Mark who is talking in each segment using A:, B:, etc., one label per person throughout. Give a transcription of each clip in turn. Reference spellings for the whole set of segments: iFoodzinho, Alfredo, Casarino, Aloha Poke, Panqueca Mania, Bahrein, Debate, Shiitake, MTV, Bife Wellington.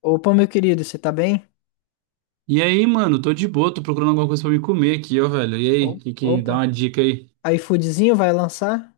A: Opa, meu querido, você tá bem?
B: E aí, mano, tô de boa, tô procurando alguma coisa pra me comer aqui, ó, velho. E aí, que dá
A: Opa,
B: uma dica aí?
A: iFoodzinho vai lançar?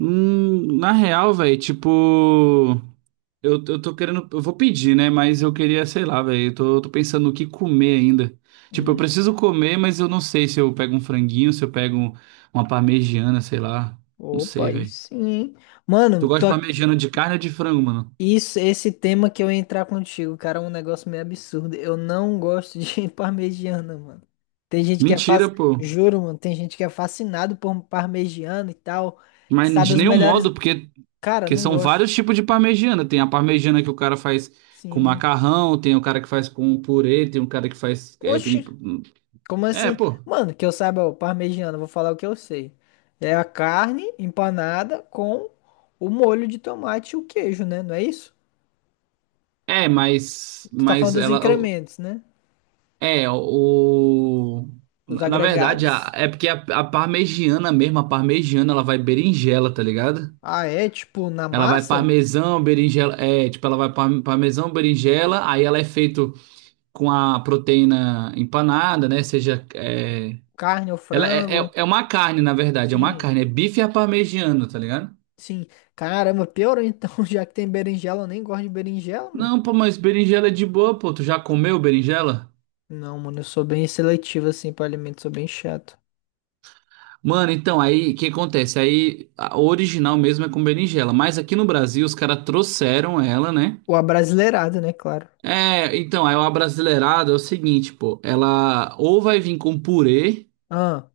B: Na real, velho, tipo, eu tô querendo, eu vou pedir, né? Mas eu queria, sei lá, velho, eu tô pensando no que comer ainda. Tipo, eu preciso
A: Hum,
B: comer, mas eu não sei se eu pego um franguinho, se eu pego um- uma parmegiana, sei lá. Não
A: opa,
B: sei,
A: aí
B: velho.
A: sim. Hein?
B: Tu
A: Mano,
B: gosta
A: tô...
B: de parmegiana de carne ou de frango, mano?
A: isso, esse tema que eu ia entrar contigo, cara, é um negócio meio absurdo. Eu não gosto de parmegiana, mano. Tem gente que é
B: Mentira,
A: fácil,
B: pô.
A: juro, mano, tem gente que é fascinado por parmegiana e tal.
B: Mas
A: Sabe
B: de
A: os
B: nenhum
A: melhores.
B: modo, porque,
A: Cara,
B: porque
A: não
B: são
A: gosto.
B: vários tipos de parmegiana. Tem a parmegiana que o cara faz com
A: Sim.
B: macarrão, tem o cara que faz com purê, tem o cara que faz. É, bem-
A: Oxi. Como
B: é,
A: assim?
B: pô.
A: Mano, que eu saiba, o parmegiana, vou falar o que eu sei. É a carne empanada com o molho de tomate e o queijo, né? Não é isso?
B: É,
A: Tu tá
B: mas
A: falando dos
B: ela.
A: incrementos, né?
B: É, o.
A: Os
B: Na verdade,
A: agregados.
B: é porque a parmegiana mesmo, a parmegiana, ela vai berinjela, tá ligado?
A: Ah, é? Tipo, na
B: Ela vai
A: massa?
B: parmesão, berinjela. É, tipo, parmesão, berinjela, aí ela é feito com a proteína empanada, né?
A: Carne ou frango?
B: É uma carne, na verdade, é uma
A: Sim,
B: carne, é bife à parmegiana, tá ligado?
A: sim. Caramba, piorou então, já que tem berinjela, eu nem gosto de berinjela, mano.
B: Não, pô, mas berinjela é de boa, pô, tu já comeu berinjela?
A: Não, mano, eu sou bem seletivo assim pra alimentos, sou bem chato.
B: Mano, então, aí, o que acontece? Aí, a original mesmo é com berinjela, mas aqui no Brasil os caras trouxeram ela, né?
A: Ou abrasileirado, né? Claro.
B: É, então, aí o abrasileirado é o seguinte, pô, ela ou vai vir com purê,
A: Ah,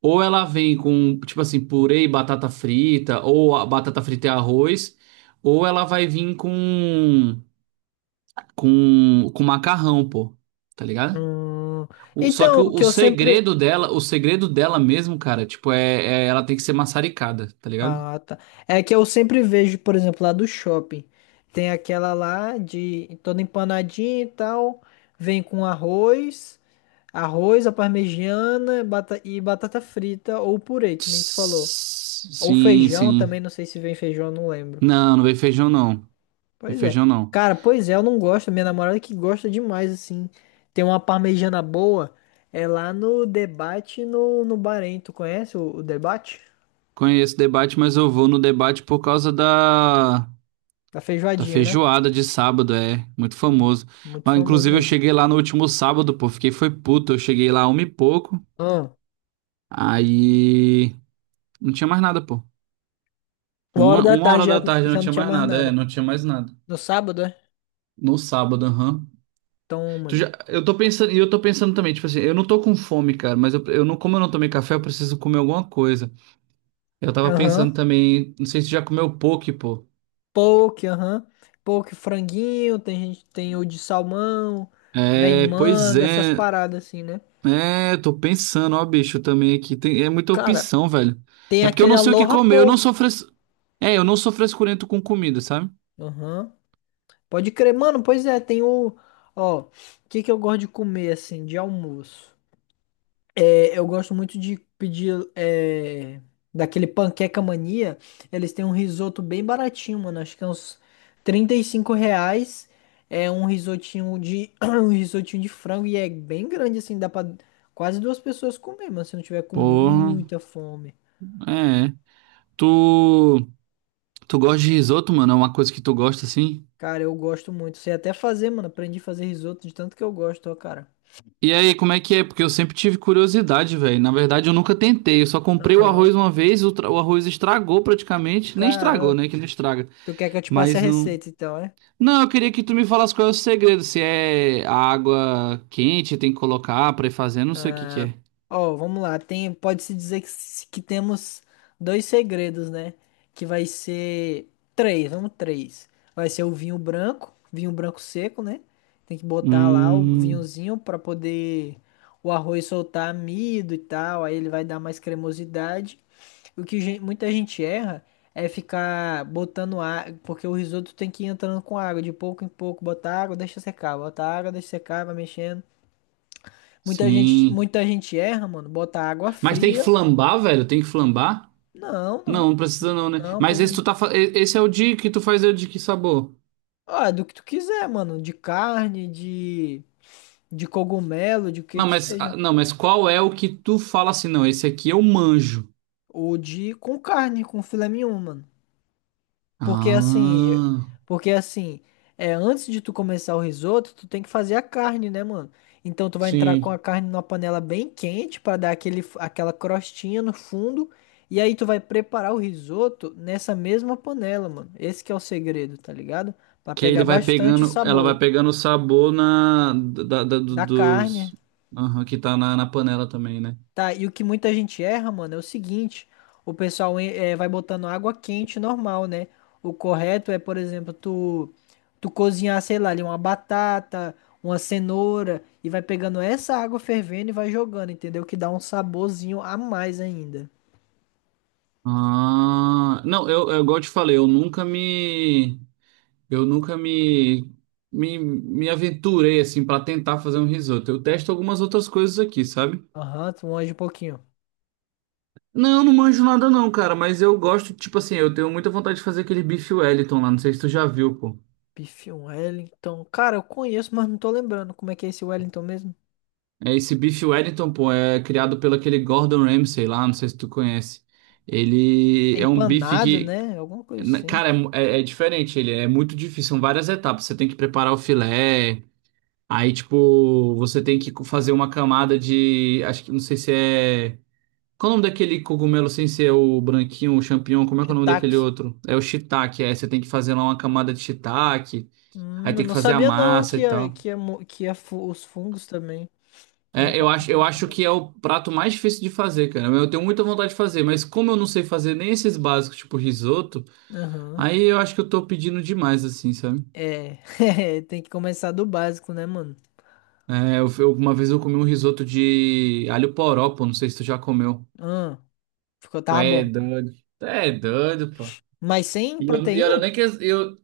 B: ou ela vem com, tipo assim, purê e batata frita, ou a batata frita e arroz, ou ela vai vir com com macarrão, pô. Tá ligado?
A: hum.
B: Só que
A: Então,
B: o,
A: o
B: o
A: que eu sempre.
B: segredo dela, o segredo dela mesmo, cara, tipo, ela tem que ser maçaricada, tá ligado?
A: Ah, tá. É que eu sempre vejo, por exemplo, lá do shopping. Tem aquela lá de toda empanadinha e tal. Vem com arroz, arroz, a parmegiana e batata frita ou purê, que nem tu falou.
B: Tss,
A: Ou
B: Sim,
A: feijão
B: sim.
A: também, não sei se vem feijão, não lembro.
B: Não, não vem feijão, não. Vem
A: Pois é.
B: feijão, não.
A: Cara, pois é, eu não gosto. Minha namorada que gosta demais, assim. Tem uma parmegiana boa. É lá no Debate no Bahrein. Tu conhece o Debate?
B: Conheço o debate, mas eu vou no debate por causa da,
A: Da
B: da
A: feijoadinha, né?
B: feijoada de sábado, é. Muito
A: Hum,
B: famoso.
A: muito
B: Mas,
A: famoso
B: inclusive, eu
A: mesmo.
B: cheguei lá no último sábado, pô. Fiquei foi puto. Eu cheguei lá uma e pouco.
A: Ah,
B: Aí. Não tinha mais nada, pô.
A: uma hora
B: Uma,
A: da
B: uma
A: tarde
B: hora
A: já,
B: da tarde não
A: já não
B: tinha
A: tinha
B: mais
A: mais
B: nada, é,
A: nada.
B: não tinha mais nada.
A: No sábado, é?
B: No sábado, aham.
A: Toma
B: Tu já,
A: ali.
B: eu tô pensando, e eu tô pensando também, tipo assim, eu não tô com fome, cara, mas eu não, como eu não tomei café, eu preciso comer alguma coisa. Eu tava
A: Aham.
B: pensando também, não sei se tu já comeu poke, pô.
A: Poke, aham. Poke, franguinho, tem gente, tem o de salmão, vem
B: É, pois
A: manga, essas
B: é.
A: paradas assim, né?
B: É, eu tô pensando, ó, bicho, também aqui. Tem, é muita
A: Cara,
B: opção, velho.
A: tem
B: É porque eu
A: aquele
B: não sei o que
A: Aloha
B: comer, eu não
A: Poke.
B: sou fres... é, eu não sou frescurento com comida, sabe?
A: Aham. Pode crer, mano, pois é, tem o. Ó, o que que eu gosto de comer assim, de almoço? Eu gosto muito de pedir daquele Panqueca Mania. Eles têm um risoto bem baratinho, mano. Acho que é uns R$ 35. É um risotinho de um risotinho de frango e é bem grande assim, dá pra quase duas pessoas comer, mano, se não tiver com
B: Porra,
A: muita fome.
B: é. Tu, tu gosta de risoto, mano? É uma coisa que tu gosta, assim?
A: Cara, eu gosto muito. Sei até fazer, mano. Aprendi a fazer risoto de tanto que eu gosto, ó, cara.
B: E aí, como é que é? Porque eu sempre tive curiosidade, velho. Na verdade, eu nunca tentei. Eu só comprei o
A: Aham.
B: arroz uma vez, o arroz estragou praticamente. Nem estragou,
A: Cara,
B: né? Que não estraga.
A: tu quer que eu te passe a
B: Mas não.
A: receita então, é?
B: Não, eu queria que tu me falasse qual é o segredo. Se é a água quente, tem que colocar pra ir fazendo, não sei o que que
A: Ah,
B: é.
A: ó, vamos lá. Tem, pode-se dizer que temos dois segredos, né? Que vai ser três, vamos três. Vai ser o vinho branco seco, né? Tem que botar lá o
B: Hum,
A: vinhozinho para poder o arroz soltar amido e tal. Aí ele vai dar mais cremosidade. Muita gente erra é ficar botando água, porque o risoto tem que ir entrando com água, de pouco em pouco, botar água, deixa secar, botar água, deixa secar, vai mexendo.
B: sim.
A: Muita gente erra, mano. Botar água
B: Mas tem que
A: fria.
B: flambar, velho? Tem que flambar?
A: Não,
B: Não,
A: não,
B: não precisa não, né?
A: não, por
B: Mas esse
A: exemplo.
B: tu tá, fa- e- esse é o de que sabor?
A: Ah, é do que tu quiser, mano. De carne, de cogumelo, de o que
B: Não,
A: que
B: mas
A: seja.
B: ah, não, mas qual é o que tu fala assim, não, esse aqui eu manjo.
A: Ou de com carne, com filé mignon, mano. Porque assim,
B: Ah,
A: porque assim, é, antes de tu começar o risoto, tu tem que fazer a carne, né, mano? Então tu vai entrar com a
B: sim.
A: carne numa panela bem quente pra dar aquela crostinha no fundo, e aí tu vai preparar o risoto nessa mesma panela, mano. Esse que é o segredo, tá ligado? Pra
B: Que
A: pegar
B: ele vai
A: bastante o
B: pegando, ela
A: sabor
B: vai pegando o sabor na da, da- do-
A: da carne.
B: dos aham, que tá na panela também, né?
A: Tá, e o que muita gente erra, mano, é o seguinte: o pessoal vai botando água quente normal, né? O correto é, por exemplo, tu cozinhar, sei lá, ali uma batata, uma cenoura, e vai pegando essa água fervendo e vai jogando, entendeu? Que dá um saborzinho a mais ainda.
B: Ah, não, eu igual eu te falei, eu nunca me me, me aventurei assim pra tentar fazer um risoto. Eu testo algumas outras coisas aqui, sabe?
A: Aham, tu manja um pouquinho.
B: Não, não manjo nada não, cara, mas eu gosto, tipo assim, eu tenho muita vontade de fazer aquele bife Wellington lá, não sei se tu já viu, pô.
A: Bife um Wellington. Cara, eu conheço, mas não tô lembrando como é que é esse Wellington mesmo.
B: É, esse Beef Wellington, pô, é criado pelo aquele Gordon Ramsay lá, não sei se tu conhece. Ele
A: É
B: é um bife
A: empanado,
B: que,
A: né? Alguma coisa
B: na-
A: assim.
B: cara, é diferente, ele é muito difícil, são várias etapas. Você tem que preparar o filé, aí, tipo, você tem que co- fazer uma camada de, acho que, não sei se é... Qual o nome daquele cogumelo sem ser o branquinho, o champignon, como é que é o nome daquele
A: Shiitake.
B: outro? É o shiitake, aí você tem que fazer lá uma camada de shiitake, aí
A: Eu
B: tem que
A: não
B: fazer a
A: sabia não
B: massa
A: que
B: e
A: ia,
B: tal.
A: que ia, mo- que ia fu- os fungos também. Não tá, não
B: Eu
A: tava
B: acho
A: sabendo.
B: que é o prato mais difícil de fazer, cara. Eu tenho muita vontade de fazer, mas como eu não sei fazer nem esses básicos, tipo risoto,
A: Aham.
B: aí eu acho que eu tô pedindo demais, assim, sabe?
A: É. É, tem que começar do básico, né, mano?
B: Uma vez eu comi um risoto de alho poró, pô, não sei se tu já comeu.
A: Ah, ficou,
B: Tu
A: tá
B: é
A: bom.
B: doido. Tu é doido, pô.
A: Mas sem
B: E eu
A: proteína?
B: nem que eu,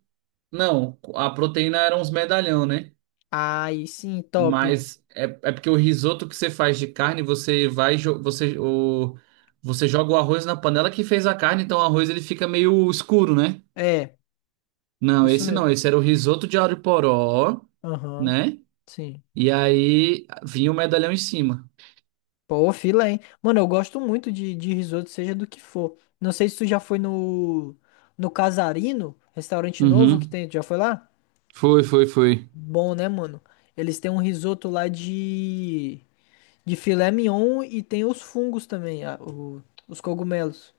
B: não, a proteína era uns medalhão, né?
A: Aí sim, top.
B: Mas é, é porque o risoto que você faz de carne, você vai, jo- você, o, você joga o arroz na panela que fez a carne, então o arroz ele fica meio escuro, né?
A: É,
B: Não,
A: isso
B: esse
A: mesmo.
B: não, esse era o risoto de alho-poró,
A: Aham,
B: né?
A: sim.
B: E aí vinha o medalhão em cima.
A: Pô, fila, hein? Mano, eu gosto muito de risoto, seja do que for. Não sei se tu já foi no Casarino, restaurante novo que
B: Uhum.
A: tem. Tu já foi lá?
B: Foi.
A: Bom, né, mano? Eles têm um risoto lá de. De filé mignon e tem os fungos também, os cogumelos.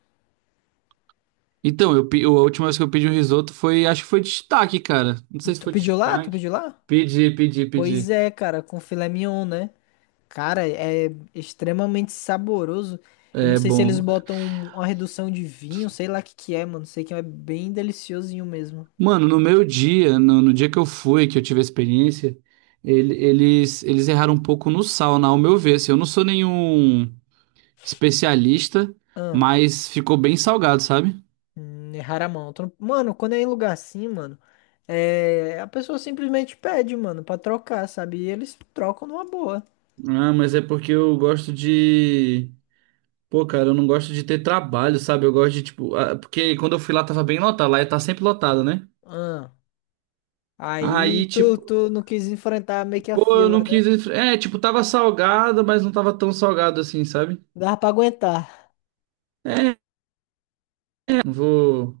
B: A última vez que eu pedi um risoto foi, acho que foi de shiitake, cara. Não sei se
A: Tu
B: foi de
A: pediu lá? Tu
B: shiitake.
A: pediu lá?
B: Pedi, pedi,
A: Pois
B: pedi.
A: é, cara, com filé mignon, né? Cara, é extremamente saboroso. Eu não
B: É
A: sei se eles
B: bom.
A: botam uma redução de vinho, sei lá o que que é, mano. Sei que é bem deliciosinho mesmo.
B: Mano, no meu dia, no, no dia que eu fui, que eu tive a experiência, eles erraram um pouco no sal, na, ao meu ver. Assim, eu não sou nenhum especialista,
A: Ah,
B: mas ficou bem salgado, sabe?
A: errar a Tu não- Mano, quando é em lugar assim, mano, é... a pessoa simplesmente pede, mano, pra trocar, sabe? E eles trocam numa boa.
B: Ah, mas é porque eu gosto de. Pô, cara, eu não gosto de ter trabalho, sabe? Eu gosto de, tipo. Ah, Porque quando eu fui lá tava bem lotado, lá tá sempre lotado, né?
A: Ah. Aí
B: Aí,
A: tu,
B: tipo,
A: tu não quis enfrentar meio que a
B: pô, eu
A: fila,
B: não
A: né?
B: quis. É, tipo, tava salgado, mas não tava tão salgado assim, sabe?
A: Dava pra aguentar.
B: É, não vou.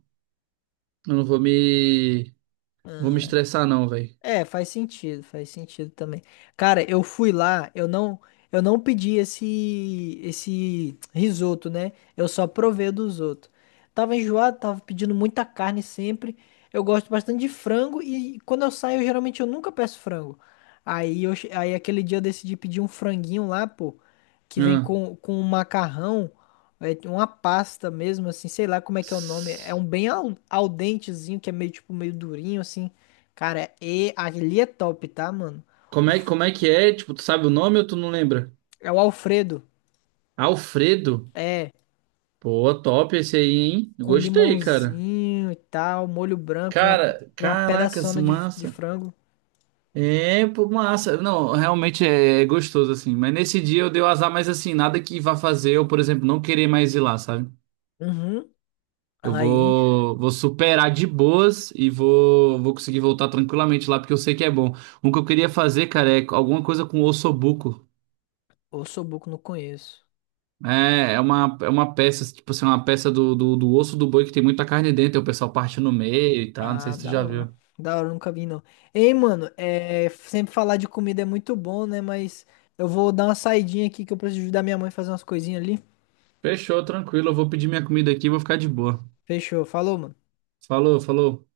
B: Eu não vou me. Vou me
A: Ah,
B: estressar não, velho.
A: é, faz sentido também. Cara, eu fui lá, eu não pedi esse, esse risoto, né? Eu só provei o dos outros. Tava enjoado, tava pedindo muita carne sempre. Eu gosto bastante de frango e quando eu saio, geralmente eu nunca peço frango. Aí, aquele dia eu decidi pedir um franguinho lá, pô, que vem
B: Ah,
A: com um macarrão, é, uma pasta mesmo, assim, sei lá como é que é o nome. É
B: tss.
A: um bem al dentezinho, que é meio tipo meio durinho, assim. Cara, é, e ali é top, tá, mano? O f-
B: Como é que é? Tipo, tu sabe o nome ou tu não lembra?
A: É o Alfredo.
B: Alfredo?
A: É,
B: Pô, top esse aí, hein?
A: com
B: Gostei, cara.
A: limãozinho e tal, molho branco,
B: Cara,
A: vem uma
B: caracas,
A: pedaçona de
B: massa.
A: frango.
B: É, pô, massa. Não, realmente é gostoso, assim. Mas nesse dia eu dei o azar, mas assim, nada que vá fazer eu, por exemplo, não querer mais ir lá, sabe?
A: Uhum.
B: Eu
A: Aí,
B: vou, vou superar de boas e vou conseguir voltar tranquilamente lá, porque eu sei que é bom. Um que eu queria fazer, cara, é alguma coisa com ossobuco.
A: o Sobuco não conheço.
B: É uma peça, tipo assim, uma peça do osso do boi que tem muita carne dentro, aí o pessoal parte no meio e tal, não sei
A: Ah,
B: se tu
A: da
B: já viu.
A: hora. Da hora, nunca vi, não. Ei, mano, é, sempre falar de comida é muito bom, né? Mas eu vou dar uma saidinha aqui que eu preciso ajudar minha mãe a fazer umas coisinhas ali.
B: Fechou, tranquilo, eu vou pedir minha comida aqui e vou ficar de boa.
A: Fechou, falou, mano.
B: Falou.